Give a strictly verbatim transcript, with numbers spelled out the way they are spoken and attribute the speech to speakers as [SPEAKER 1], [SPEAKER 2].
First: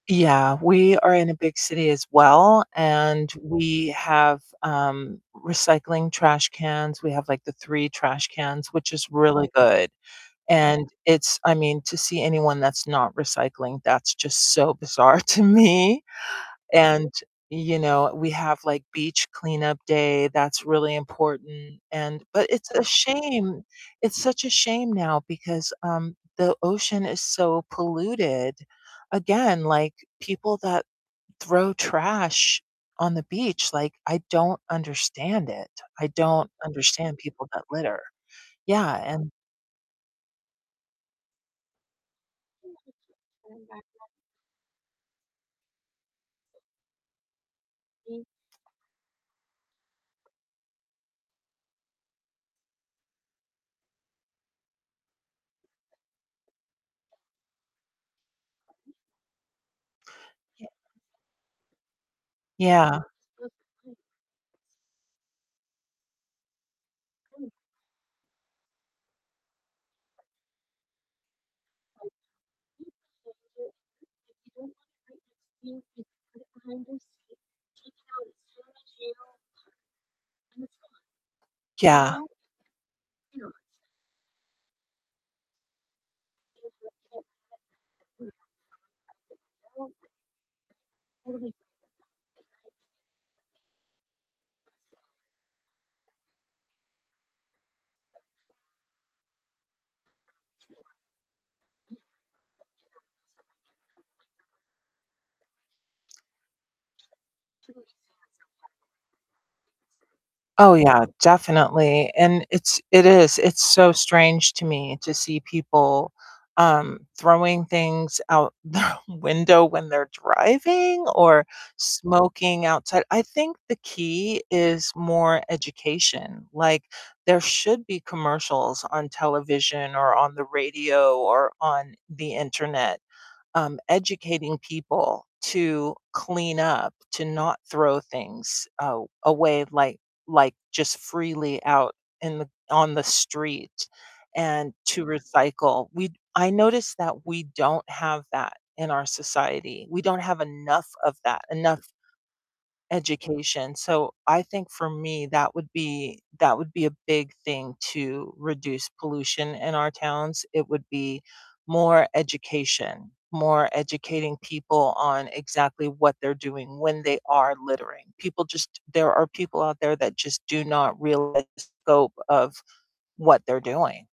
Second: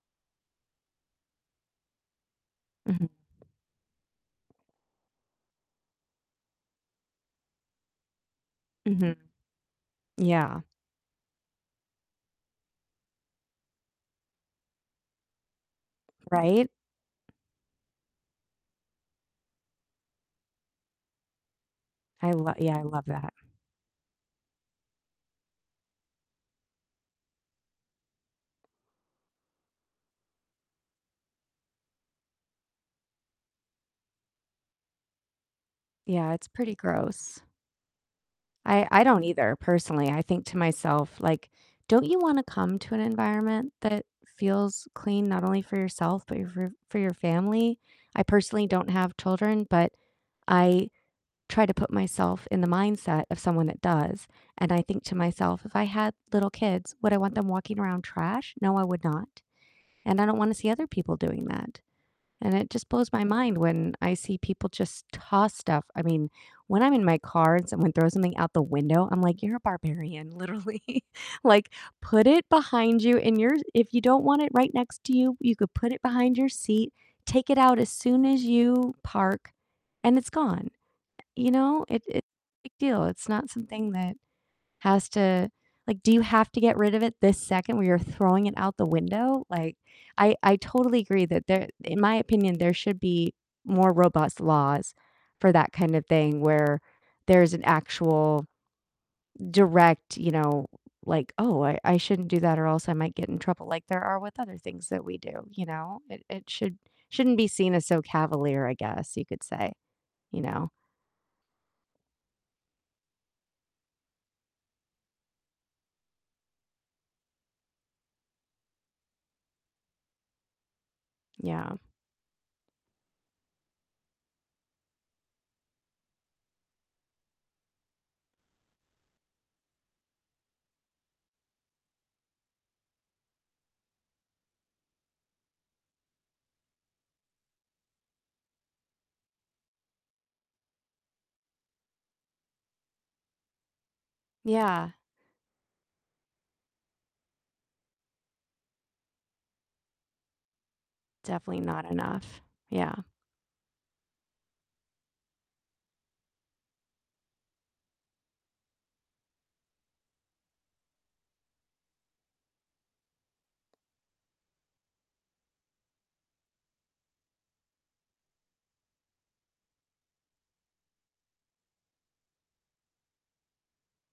[SPEAKER 1] Yeah, we are in a big city as well,
[SPEAKER 2] Mhm.
[SPEAKER 1] and we have, um, recycling trash cans, we have, like, the three trash cans, which is
[SPEAKER 2] Mhm.
[SPEAKER 1] really good,
[SPEAKER 2] Yeah.
[SPEAKER 1] and it's I mean, to see anyone that's not recycling, that's just so bizarre to me,
[SPEAKER 2] Right?
[SPEAKER 1] and, you know, we have, like, beach cleanup day, that's really important and
[SPEAKER 2] I
[SPEAKER 1] but,
[SPEAKER 2] lo
[SPEAKER 1] it's
[SPEAKER 2] yeah, I
[SPEAKER 1] a
[SPEAKER 2] love that.
[SPEAKER 1] shame. It's such a shame now because, um, the ocean is so polluted. Again, like, people that throw trash on the beach, like, I don't understand it, I
[SPEAKER 2] Yeah, it's
[SPEAKER 1] don't
[SPEAKER 2] pretty
[SPEAKER 1] understand
[SPEAKER 2] gross.
[SPEAKER 1] people that litter.
[SPEAKER 2] I
[SPEAKER 1] Yeah,
[SPEAKER 2] I don't
[SPEAKER 1] and
[SPEAKER 2] either, personally, I think to myself, like, "Don't you wanna come to an environment that feels clean? Not only for yourself, but your f for your family?" I personally don't have children, but I try to put myself in the mindset of someone that does, and I think to myself, "If I had little kids, would I want them walking around trash?" No, I would not, and I don't wanna
[SPEAKER 1] Ye
[SPEAKER 2] see other people doing that. And it just
[SPEAKER 1] Yeah.
[SPEAKER 2] blows my mind when I see people just toss stuff, I mean, when I'm in my car and someone throws something out the window, I'm like, "You're a barbarian, literally, like, put it behind you in your if you don't want it right next to you, you could put it behind your seat, take it out as soon as you park, and it's gone." You know, it it
[SPEAKER 1] Yeah.
[SPEAKER 2] big deal, it's not something that has to like, "Do you have to get rid of it this second where you're throwing it out the window?" Like, I I totally agree that there in my opinion, there should be more robust laws for that kinda thing, where there's an actual direct, you know, like, "Oh, I I shouldn't do that or else I might get in trouble," like there are with other things that we do, you know? It it should shouldn't be seen as so cavalier, I guess you could say, you know?
[SPEAKER 1] Oh yeah, definitely, and it's it is, it's so strange to me to see people, um, throwing things out their window when they're driving or
[SPEAKER 2] Yeah.
[SPEAKER 1] smoking outside, I think the key is more education. Like, there should be commercials on television, or on the radio, or on the Internet, um, educating people to clean up, to not throw things, a away, like like just freely out in the on the street, and
[SPEAKER 2] Yeah.
[SPEAKER 1] to recycle, we I notice that we don't have that in our society, we don't have enough of that,
[SPEAKER 2] Definitely
[SPEAKER 1] enough
[SPEAKER 2] not enough, yeah.
[SPEAKER 1] education, so I think for me, that would be that would be a big thing to reduce pollution in our towns, it would be more education, more educating people on exactly what they're doing when they are littering, people just there are people out there that just do not realize the scope of what they're doing.